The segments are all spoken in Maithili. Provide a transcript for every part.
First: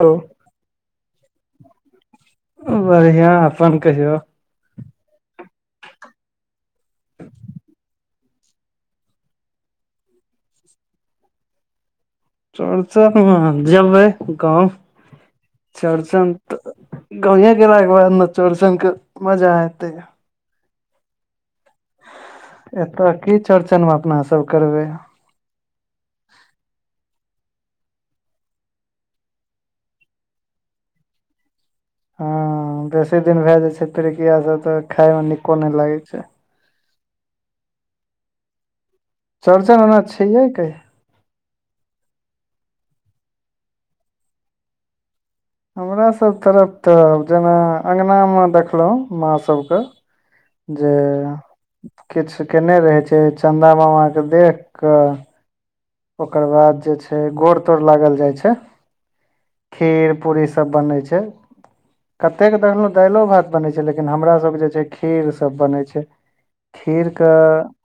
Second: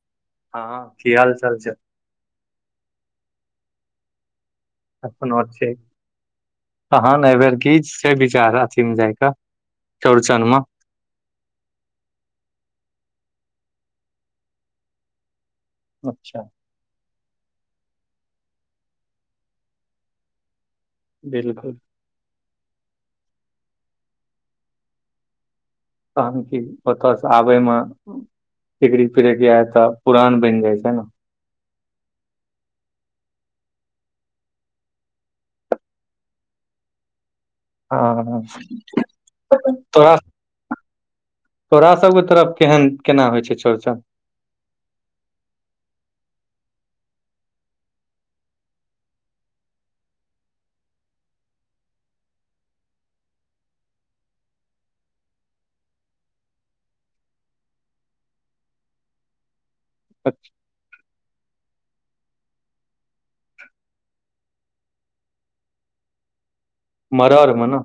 हलो हँ की हाल चाल छै बढ़िआं अपन कहियौ अपनो ठीक तहन ऐबेर किछ छै विचार अथी मे जाइकेऽ चौरचनमे चौरचन मे जेबै गाँव चौरचन अच्छा तऽ गावे गला कऽ बाद नऽ चौरचनके मजा एयतै बिल्कुल एत की चौरचनमे अपना सब करबै तहन की ओतयसँ आबे मऽ टिकरी पिरिकिया तऽ पुरान बनि जाइ छैन हँ बेसी दिन भए जेतै पिरिकिया सब तऽ खाय मऽ नीको नै लागै छैय हँ चौरचन ओना तोरा छैये कहिया तोरा सबके तरफ केहन केना होइ छैय चौड़चन हमरा सभ तरफ तऽ जेना अङ्गनामे देखलहुँ माँ सभकऽ जे किछ केने रहै छैय चन्दा मामा कऽ देख कऽ ओकर बाद जे छै गोड़ तोर लागल जाय छै खीर पूरी सब बनै छैय कतेक देखलहुँ दालिओ भात बनै छै लेकिन हमरा सभके जे छैय खीर सभ बनै छै खीर मड़ड़ कऽ मे ने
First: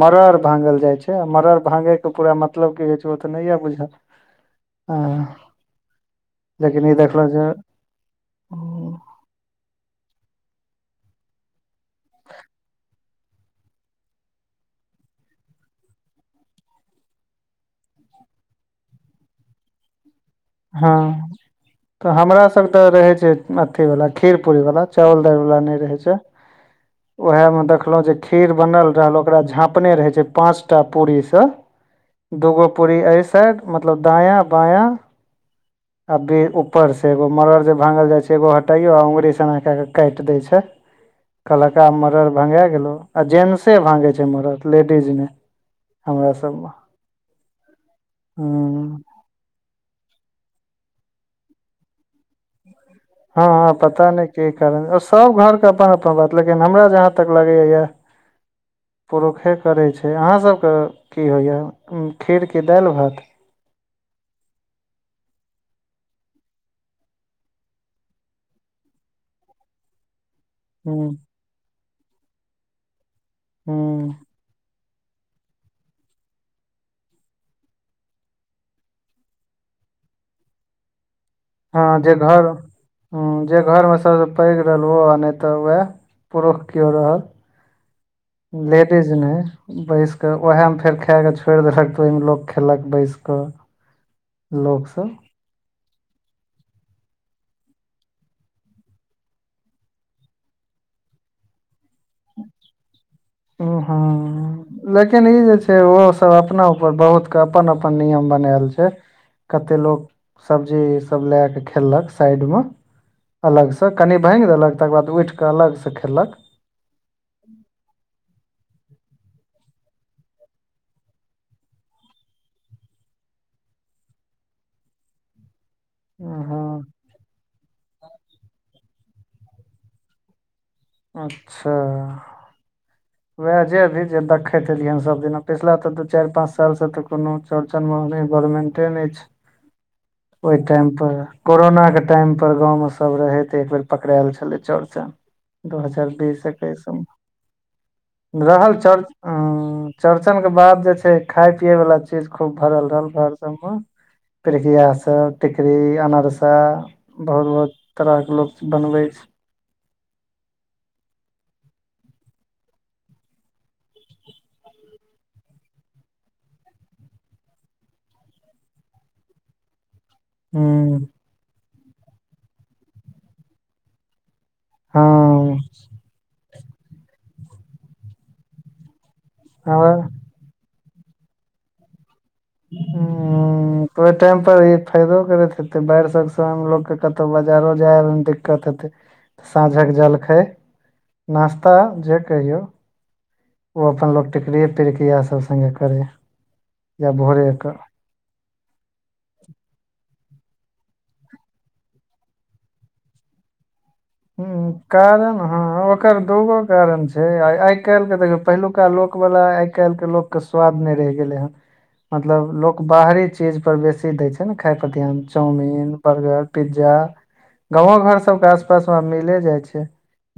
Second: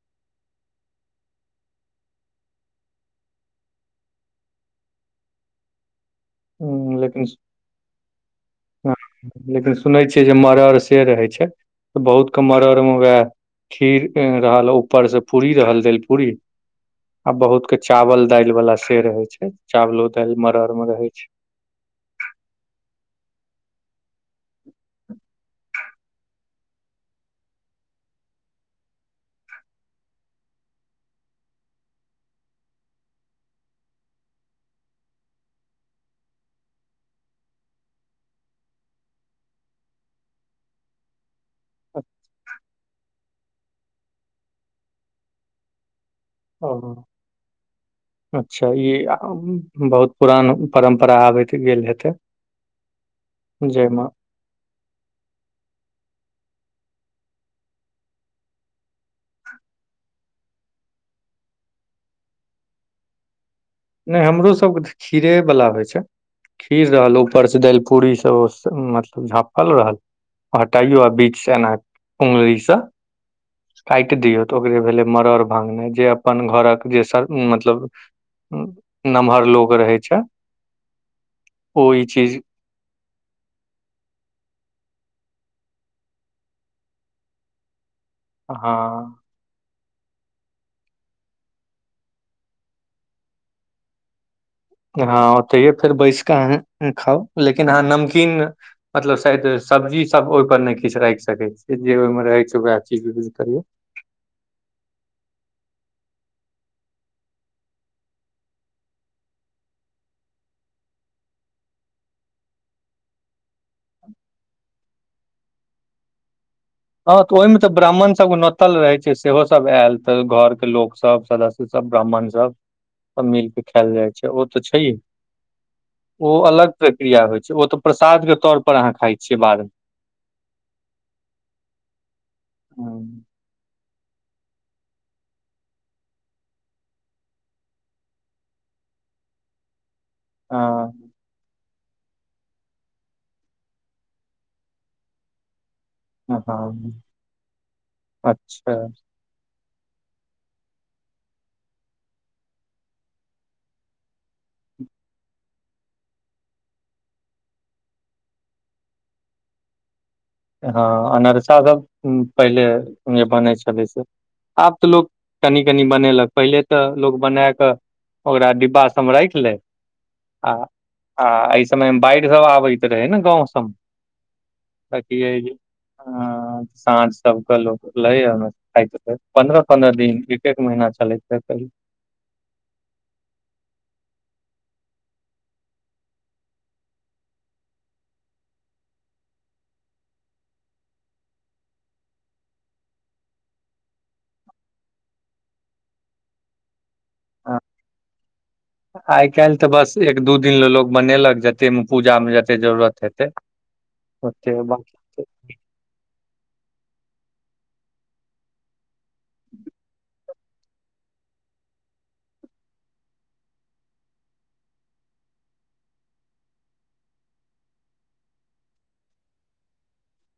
मड़ड़ भांगल जाइ छै मरड़ भांगैके पूरा मतलब की हो छै ओ तऽ नहिये बुझल हऽ लेकिन ई देखलू जे लेकिन सुनै छियै जे मड़ड़ से रहै छै बहुत के मड़ड़ मऽ वेह खीर के रहल ऊपर सँ पूरी रहल दाइल पूरी आ बहुत कऽ चावल दालि वाला से रहे छै चावलो दाइल मरर में हँ रहे छै तऽ हमरा सब तऽ रहै छै अथीवाला खीर पूरी वाला चावल दालि वाला नै रहै छै [inaudible] ओएहे में देखलौं जे खीर बनल रहल ओकरा झापने रहै छै पांच टा पूरी सऽ दूगो पूरी एहि साइड मतलब दायाँ बायाँ अभी ऊपर सऽ एगो मड़ड़ जे भांगल जाय छै एगो हटयो अंगुरी स एना के के काट देय छै [inaudible] कहलकऽ आब मरड़ भंगा गेलो आ जेंट्से भंगे छै मरड़ लेडीज ने हमरा सब में ओ अच्छा ई हूं बहुत पुरान परम्परा आबैत गेल हेतेय हँ हँ पता नहि की कारण सब घरके अपन अपन बात लेकिन हमरा जहााँ तक लगैय यऽ पुरुखे करै छैय अहाँ सबके की होइएा खीरकी दालि भात नहि हमरो सबके तऽ खीरे बला होइ छैय खीर रहल ऊपरसँ दालि पूड़ी सब मतलब झाँपल रहल हूं हटाइयो आ बीच सऽ एना उगलीसँ हूं काटि दियऔ तऽ ओकरे भेलै मड़ड़ भांगना जे अपन घरक जे मतलब नमहर लोग रहेय छैय हँ जे घर जे घरमे सभसँ पैघ रहल ओ आ नहि तऽ उएह पुरुष केओ रहल [inaudible] हँ लेडीज ने बैस कऽ उएहमे फेर खाए कऽ छोड़ि देलक तऽ ओहिमे लोक खयलक बैसि कऽ हँ ओतहिे फेर बैस कऽ अहाँ खाउ लेकिन अहाँ नमकीन मतलब शायद सब्जी सब ओय पर ने किछ राखि सके छी जे ओय मे रहे छै वह चीज यूज करियो ओ हाँ लेकिन ई जे छै। ओहोसभ अपना उऊपर बहुतके अपन अपन नियम बनायल छै। कते लोक सब्जी सभ लए कऽ खेललक साइड में अलगसँ कनि भाङगि देलक तकर बाद उठिकऽ अलगसँ खेलक हँ तऽ ओहिमे तऽ ब्राह्मण सभ नोतल रहै छै। सेहो सभ आयल तऽ घोर के लोक सभ सदस्य सभ ब्राह्मण सभ सभ मिलके खायल जाइ छै। ओ तऽ छैहे ओ अलग उम्म प्रक्रिया होइत छै। ओ तऽ प्रसाद के तौर पर अहाँ खाइ छियै बाद में अच्छा उएह जेभी जे देखैत एलिय हन सभदि पिछिला तऽ दू चारि पाँच सालसँ तऽ कोनो चौड़चन मोहनी बैडमिंटन अछि। [inaudible] ओहि टाइम हँ पर कोरोना के टाइम पर गाँवमे सभ रहैत एकबेर पकड़ाएल छलै चौरचन दू हजार बीस एकैस हँ में अच्छा रहल चर्च उ चौड़चन के बाद जे छै। खााय पिये वाला चीज खूब भरल रहल घोर सभ पर पिड़की हास टिकरी अनारसा बहुत बहुत तरहके लोक बनबै छै। हँ अनरसा सभ पहिले जे बनै छलै से आब तऽ लोक कनि कनि बनेलक पहिले तऽ लोक बना कऽ ओकरा डिब्बा सभ राखि ले आ हूं आ एहि समय में बाढ़ि सभ आबैत रहे ने गाँंव सभ हँ साँझ सभ के लोक लै पन्द्रह पन्द्रह आर दिन एक एक महीना चलैत छै। हुम्म तऽ ओहि टाइम पर ई फायदो करैत हेतै बाढ़ि सभ समय मे लोक के कतहु बाजारो जाय-आवय में दिक्कत हेतै तऽ साँझ कऽ जलखै नास्ता जे कहिऔ ओ अप्पन लोक टिकरियए पिरक इह सभ संगे करै या भोरेके आइ काल्हि तऽ बस एक दू दिन ल लोको बनेलक जतेकमे पूजा में जतेक जरूरत हेतै ह ओते बाकी कारण हँ ओकर दूगो कारण छै। आइ काल्हि के देखियौ पहिलुका लोक वला आइ काल्हिके लोक के स्वाद नहि रहि गेलै हेन मतलब लोक बाहरी चीज पर बेसी दय छै। ने खाय पर ध्यान चाउमिन बर्गर पिज्जा गाँवो घोर सभ के आसपास में आब मिले जाइ छै।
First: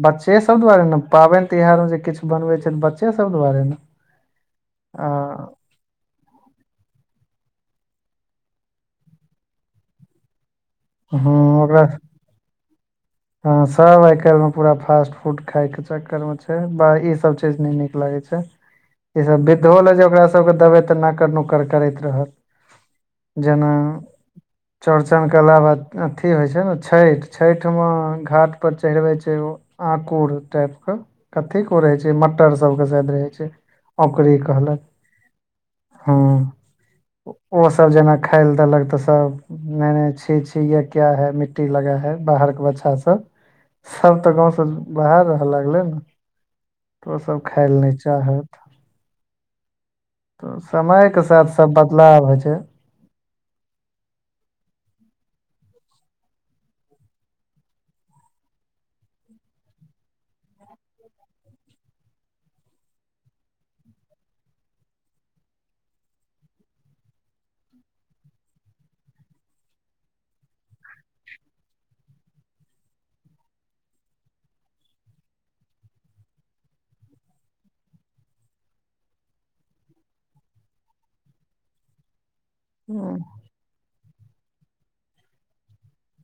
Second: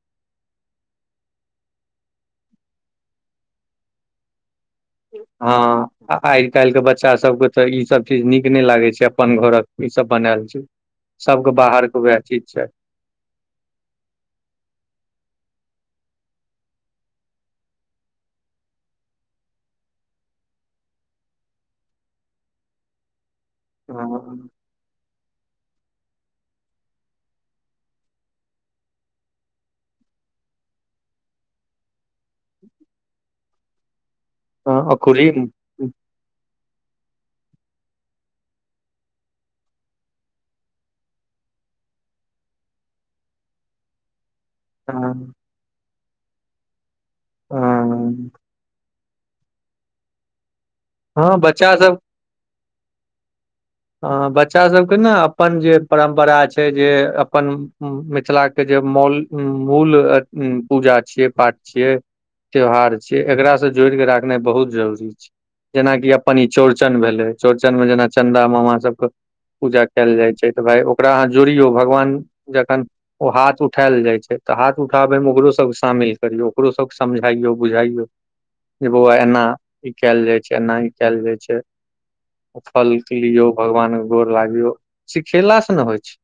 बच्चे सभ दुआरे ने पाबनि- तिहार जे किछु बनबै छै। बच्चे सभ दुआरे ने। आ [inaudible] हँ आ आइ काल्हिके बच्चा सभ के तऽ ई सभ चीज नीक नै लागै छै। अप्पन घोरक ई सभ बनाल छै। हां सभ के बाहर के वैह चीज छै। हँ सभ आइ काल्हिमे पूरा फास्ट फूड खायके चक्कर में छै। बा इ सभ चीज नै नीक लागै छै। ई सभ विधो ल जे ओकरा सभ के देबै तऽ नाकड़ नुकड़ करैत रहत जेना छै चौड़चन केला बाद अथी होइ छै। ने छठि में घाट पर चढ़बै छै। ओ आकुर टाइप कऽ कथी के ओ रहै छै। मटर सभ के शायद रहै छै। औकड़ी कहलक हँ खुली हँ ओ सभ जेना खाय लए देलक तऽ सभ नहि नहि छी छी यह क्या है मिट्टी लगा है बाहर के बच्चा और सभ सभ तऽ गाँव सऽ बाहर हँ रहऽ लगले ने ओ सब खाय लऽ नै हँ चाहे [inaudible] तऽ समय केँ हँ साथ बच्चा सब बदलाव होइ छै हँ बच्चा सब कऽ न अपन जे परम्परा छै जे अपन मिथिला केँ जे मौल हु मूल आ पूजा छियै पाठ छियै। त्यौहार छिय एकरा सऽ जोड़ कऽ राखनाइ बहुत जरूरी छै। जेनाकि अपन ई चौड़चन भेलै चौड़चन में जेना चन्दा मामा सब कऽ पूजा कैल जाइ छै तऽ भाय ओकरा अहाँ जोड़ियौ भगवान जखन ओ हाथ उठायल जाइ छै तऽ हाथ उठाबै मे ओकरो सब शामिल करियौ ओकरो सबके समझइयो-बुझाइयो जे बौआ एना ई कैल जाय छै एना ई कैल जाय छै। फलके लियौ भगवान कऽ गोर लागियौ सिखला सँ ने होइ छै [inaudible]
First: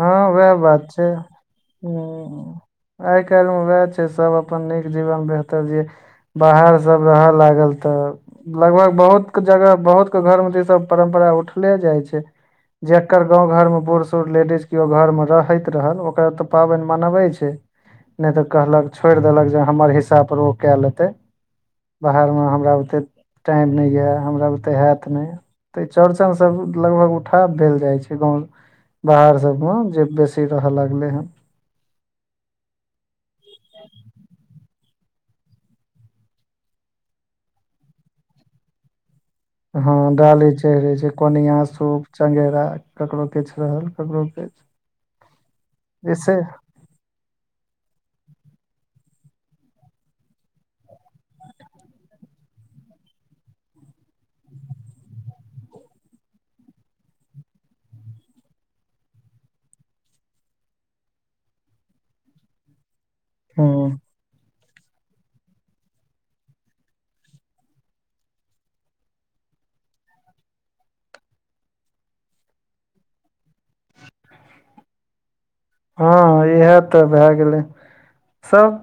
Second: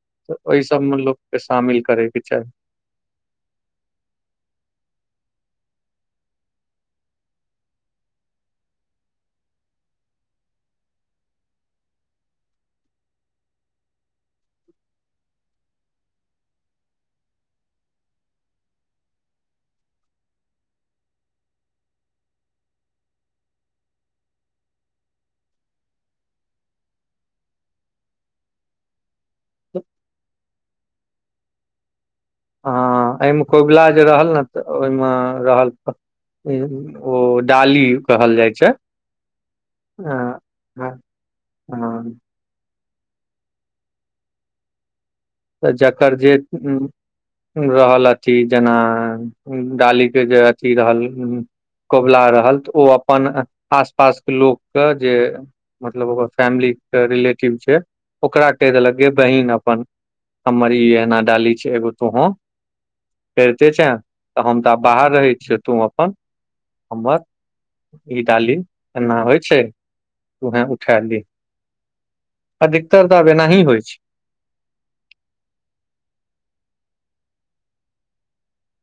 हँ तऽ उहे ओहि बात सबमे छै लोक के शामिल करे के चाही [unintelligible] आइ काइल म उहै छै सब अपन नीक जीवन बेहतर जी बाहर सब रह लागल तऽ लगभग बहुत कऽ जगह बहुत कऽ घरमे तऽ ई सब परम्परा उठले जाइ छै जेकर गाँव घर में बूढ़ सूढ़ लेडीज केओ घरमे रहैत रहल ओकरा तऽ पाबैन मनबै छै नै तऽ कहलक छोड़ देलक जे हमर हिसा पर ओ कए लेतै। बाहर मे हमरा बुते [inaudible] टाइम नै यऽ हमरा बुते हैत नैय तऽ चौड़चन सब लगभग उठाव भेल जाइ छै गाँव [inaudible] बाहर सब हँ जे बेसी रह लागले हन हँ अइमे कौबला जे रहल ने तऽ ओईमे रहल तऽ ओ डाली कहल जाइ छै। हँ ह डाली चढ़ रहै ह छै कोनिया सूप चगेरा ककरो किछ रहल ककरो किछ। तऽ जकर जे जैसे रहल अथी जेना डाली केँ जे अथी रहल कबुला रहल तऽ ओ अपन आस पास केँ लोक कऽ जे मतलब ओकर फैमिली कऽ रिलेटिव छै ओकरा कहि देलक गई बहिन अपन हमर ई एना डाली छै एगो तुहु [inaudible] करते छै हूँ तऽ हम तऽ आब बाहर रहै छिय तुम अपन [inaudible] हमर ई डाली एना होइ छै [inaudible] वहे उठा ली अधिकतर तऽ आब एनाही होइ छै हँ इएह तऽ भेए गेलै [inaudible] सब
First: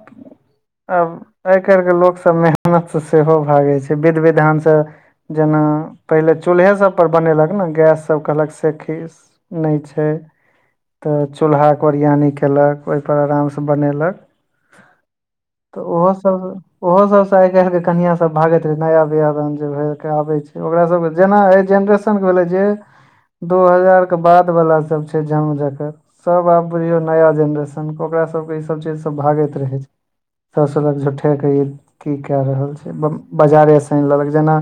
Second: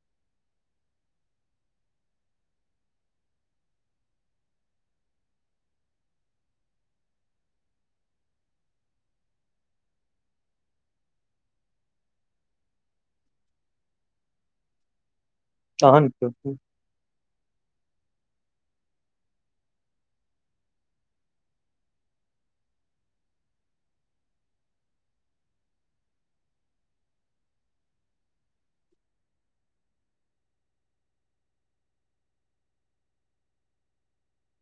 आब आइ काइल कऽ लोक सभ मेहनत स सेहो भागै छैय विध विधानसँ जेना पहिले चूल्हे सभ पर बनेलक न गैस सभ कहलक सेखीस नै छैय [inaudible] तऽ चूल्हा करिया नै कैलक ओइपर आरामसँ बनेलक। तऽ ओहो तहन सब ओहो सब से आइ काइल केँ कनिया सब भागैत रहे नया बियाह दान भैऽ कऽआबे छैय। ओकरा सब के जेना ए जेनर सन बला जे [inaudible] दू हजार कऽ बाद वाला सब छैय झमझक सब आब बुझियौ नया जेनरेशनके ओकारा सभ केँ इसभ चीजसँ भागैत रहै छैय। तसलक झू्ठेके ई की कए रहल छैय बाजारे सँ आइन लेलक जेना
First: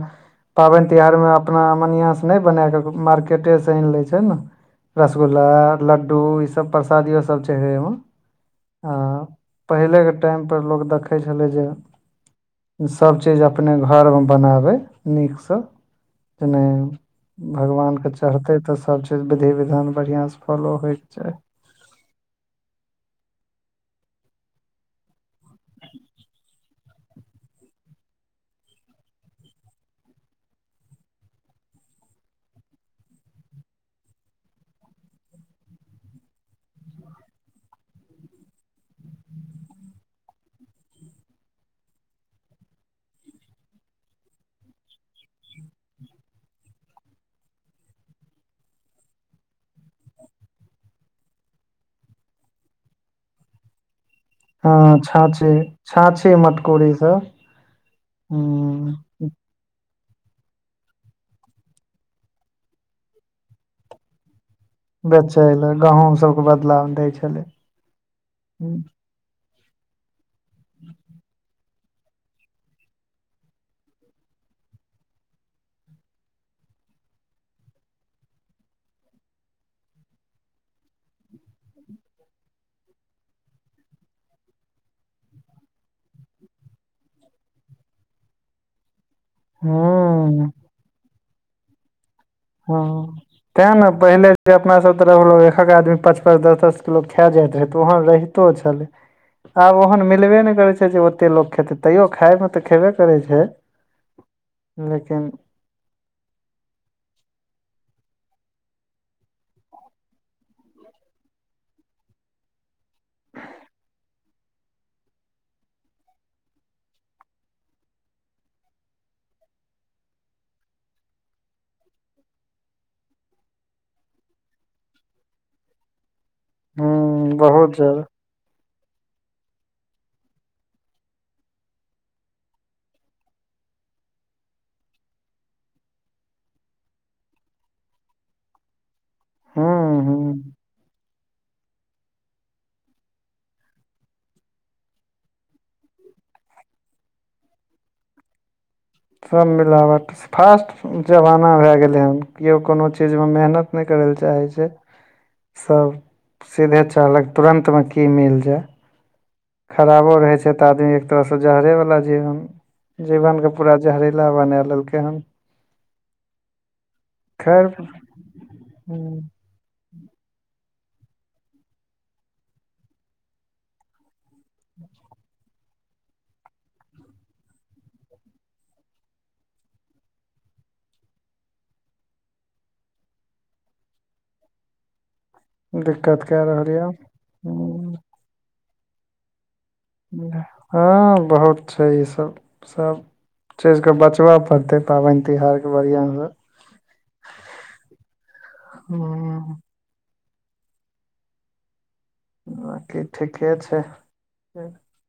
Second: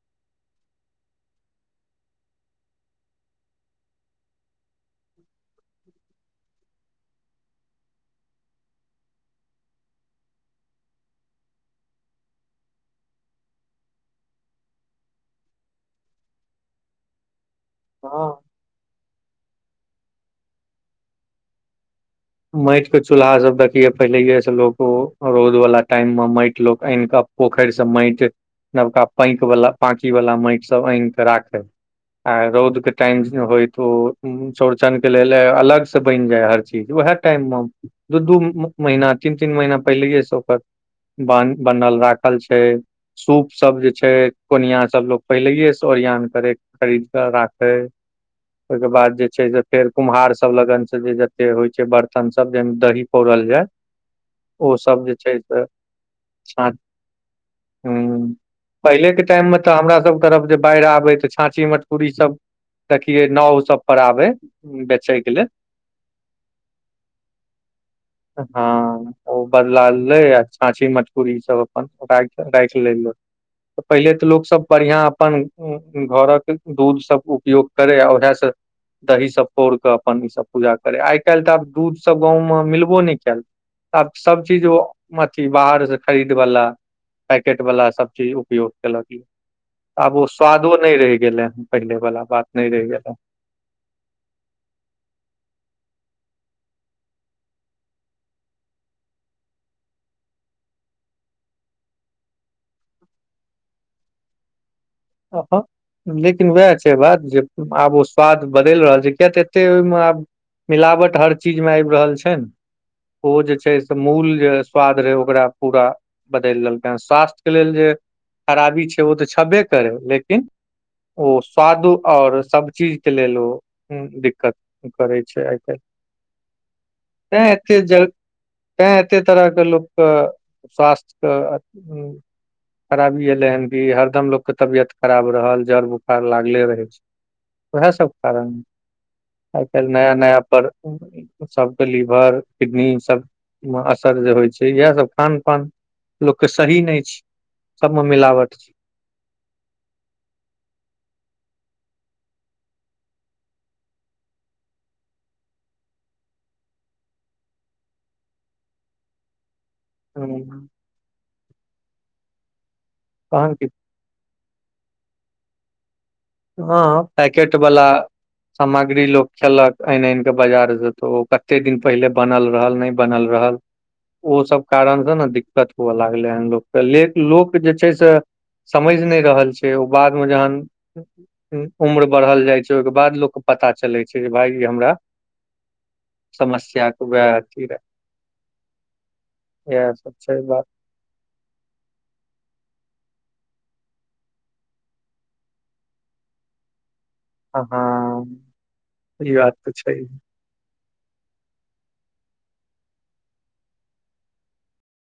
पाबैन तिहारमे अपना मनिआँसँ नै बनाए कऽ मार्केटेसँ आइन लै छैय ने। रसगुल्ल लड्डु इसभ प्रसादिओसभ छैय हो ओमे। आ पहिले केँ टाइमपर लोक देखैत छलै जे सभचीज अपने घर मे बनाबै नीकसँ तेनय भगवान के हँ चढ़तै तऽ सभचीज विधि विधान बढ़िआँसँ फॉलो होइके चाही मइटके चूल्हा सब देखियए पहिलहिएसँ लोक रौद वालला टाइम मे मईट लोक आनि कऽ पोखरि से मईट नबका पैंक वला पांकी वला मईट सब आन के राखै आ रौद के टाइम होय त ओ चौरचन के लेल अलग से बइन जाय हर चीज उएह टाइम म दू दू महिना तीन तीन महिना पहिले स ओकर बान बनल राखल छैय सूप सब जे छैय कोनियासभ लोक पहिलएसँ ओरियन करय खरीद क राखै ओईक बाद जे छैय से फेर कुम्हार सब लगन से जे जते होय छैय बर्त न स जाहिमे दही पौरल जायत हँ छाछी छाछी मटकोरी सब हँ हूँ पहिले क टाइम मे तऽ हमरा सब तरफ जे बाइढ़ आबे तऽ छाँछी मटकूरी सब देखियए नाव सब पर आबे बेचय लए गहूम सभके बदला मे दै छलै हँ ओ बदला ले आ छाँछी मटकूरी इ सब अपन राख लेय लोक पहिले तऽ लोकसभ बढ़िआँ अपन घरक दूधसभ उपयोग करै आ उएहसँ दहीसभ पौरि कऽ अपन ईसभ पूजा करय आइ काल्हि तऽ आब दूधसभ गाँवमे मिलबो नय केयल। आब सब चीज ओ अथि बाहर से खरीद वला पैकेट वाला सब चीज उपयोग केलक आब ओ हूँ स्वादो नय रहि गेलै हन पहिले बाला बात नहि हँ रहि गेलै हन। तैँ ने पहिले जे अपनासभ तरफ लोक एकहक आदमी पाँच पाँच दस दस किलो खाए जाइत रहै तऽ ओहन रहिै तो छले आब ओहन मिलबे नय करैय छैय जे ओतेक लोक खेतै तैयो खाायमे तऽ खयबे करै छैय लेकिन लेकिन वएह छैय बात जे आब ओ स्वाद बदैल रहल छै किय तऽ एते ओहिमे आब मिलावट हर चीज मे आइब रहल छैन ओ जे छैय से मूल जे स्वाद रहै ओकरा पूरा बदेइल दलकेन स्वास्थ्यके लेल जे खराबी छैय ओ तऽ छेबे करै लेकिन ओ स्वादो और सब चीज के लेल ओ दिक्कत करै छैय आइ काइल हूँ तैं बहुत ऐते जादा तैं एते तरह के लोकक स्वास्थ्यक खराबी एलै हन की हरदम के तबियत ख़राब रहल जड़ बुखार लागले रहे छैय वएह सब कारण आइ काल हूँ नया नया हूँ पर सबके लीवर किडनी सब म असर जे होइ छैय इएह सब खान पान लोकके सही नइ छी सभमे मिलावट सब मिलावट फास्ट जमाना भे गेले हन कियो कोनो चीज में मेहनत नय कराल चाहै छै सब सीधे चाहलक तुरन्त मे की मिल जाय खराबो रहै छै तऽ तहन आदमी एक तरह से जहरे वाला जीवन जीवन के की पूरा जहरीला बना लेलकै हन हँ पैकेट खैर वाला हूँ, सामग्री लोक खेलक आनि आनि कऽ बाजार से तऽ ओ कते दिन पहिले बनल रहल नहि बनल रहल ओसभ कारणसँ नऽ दिक्कत हुवए लागलै हन लोकके ल लोक जे छै से समझ नहि रहल छै ओ बादमे जहन उम्र बढ़ल जाइ छैय ओहिके बाद लोकके पता चलै छै जे भाय ई हमरा दिक्कत कए रहल समस्या ये कऽ वएह अथी रहै छै बात हँ बहुत छै ईसभ सभ चीजके बचबा पड़तै पाबनि तिहारके बढ़िआँसँ हँ हँ ई बात तऽ छै बाकी ठीके छैय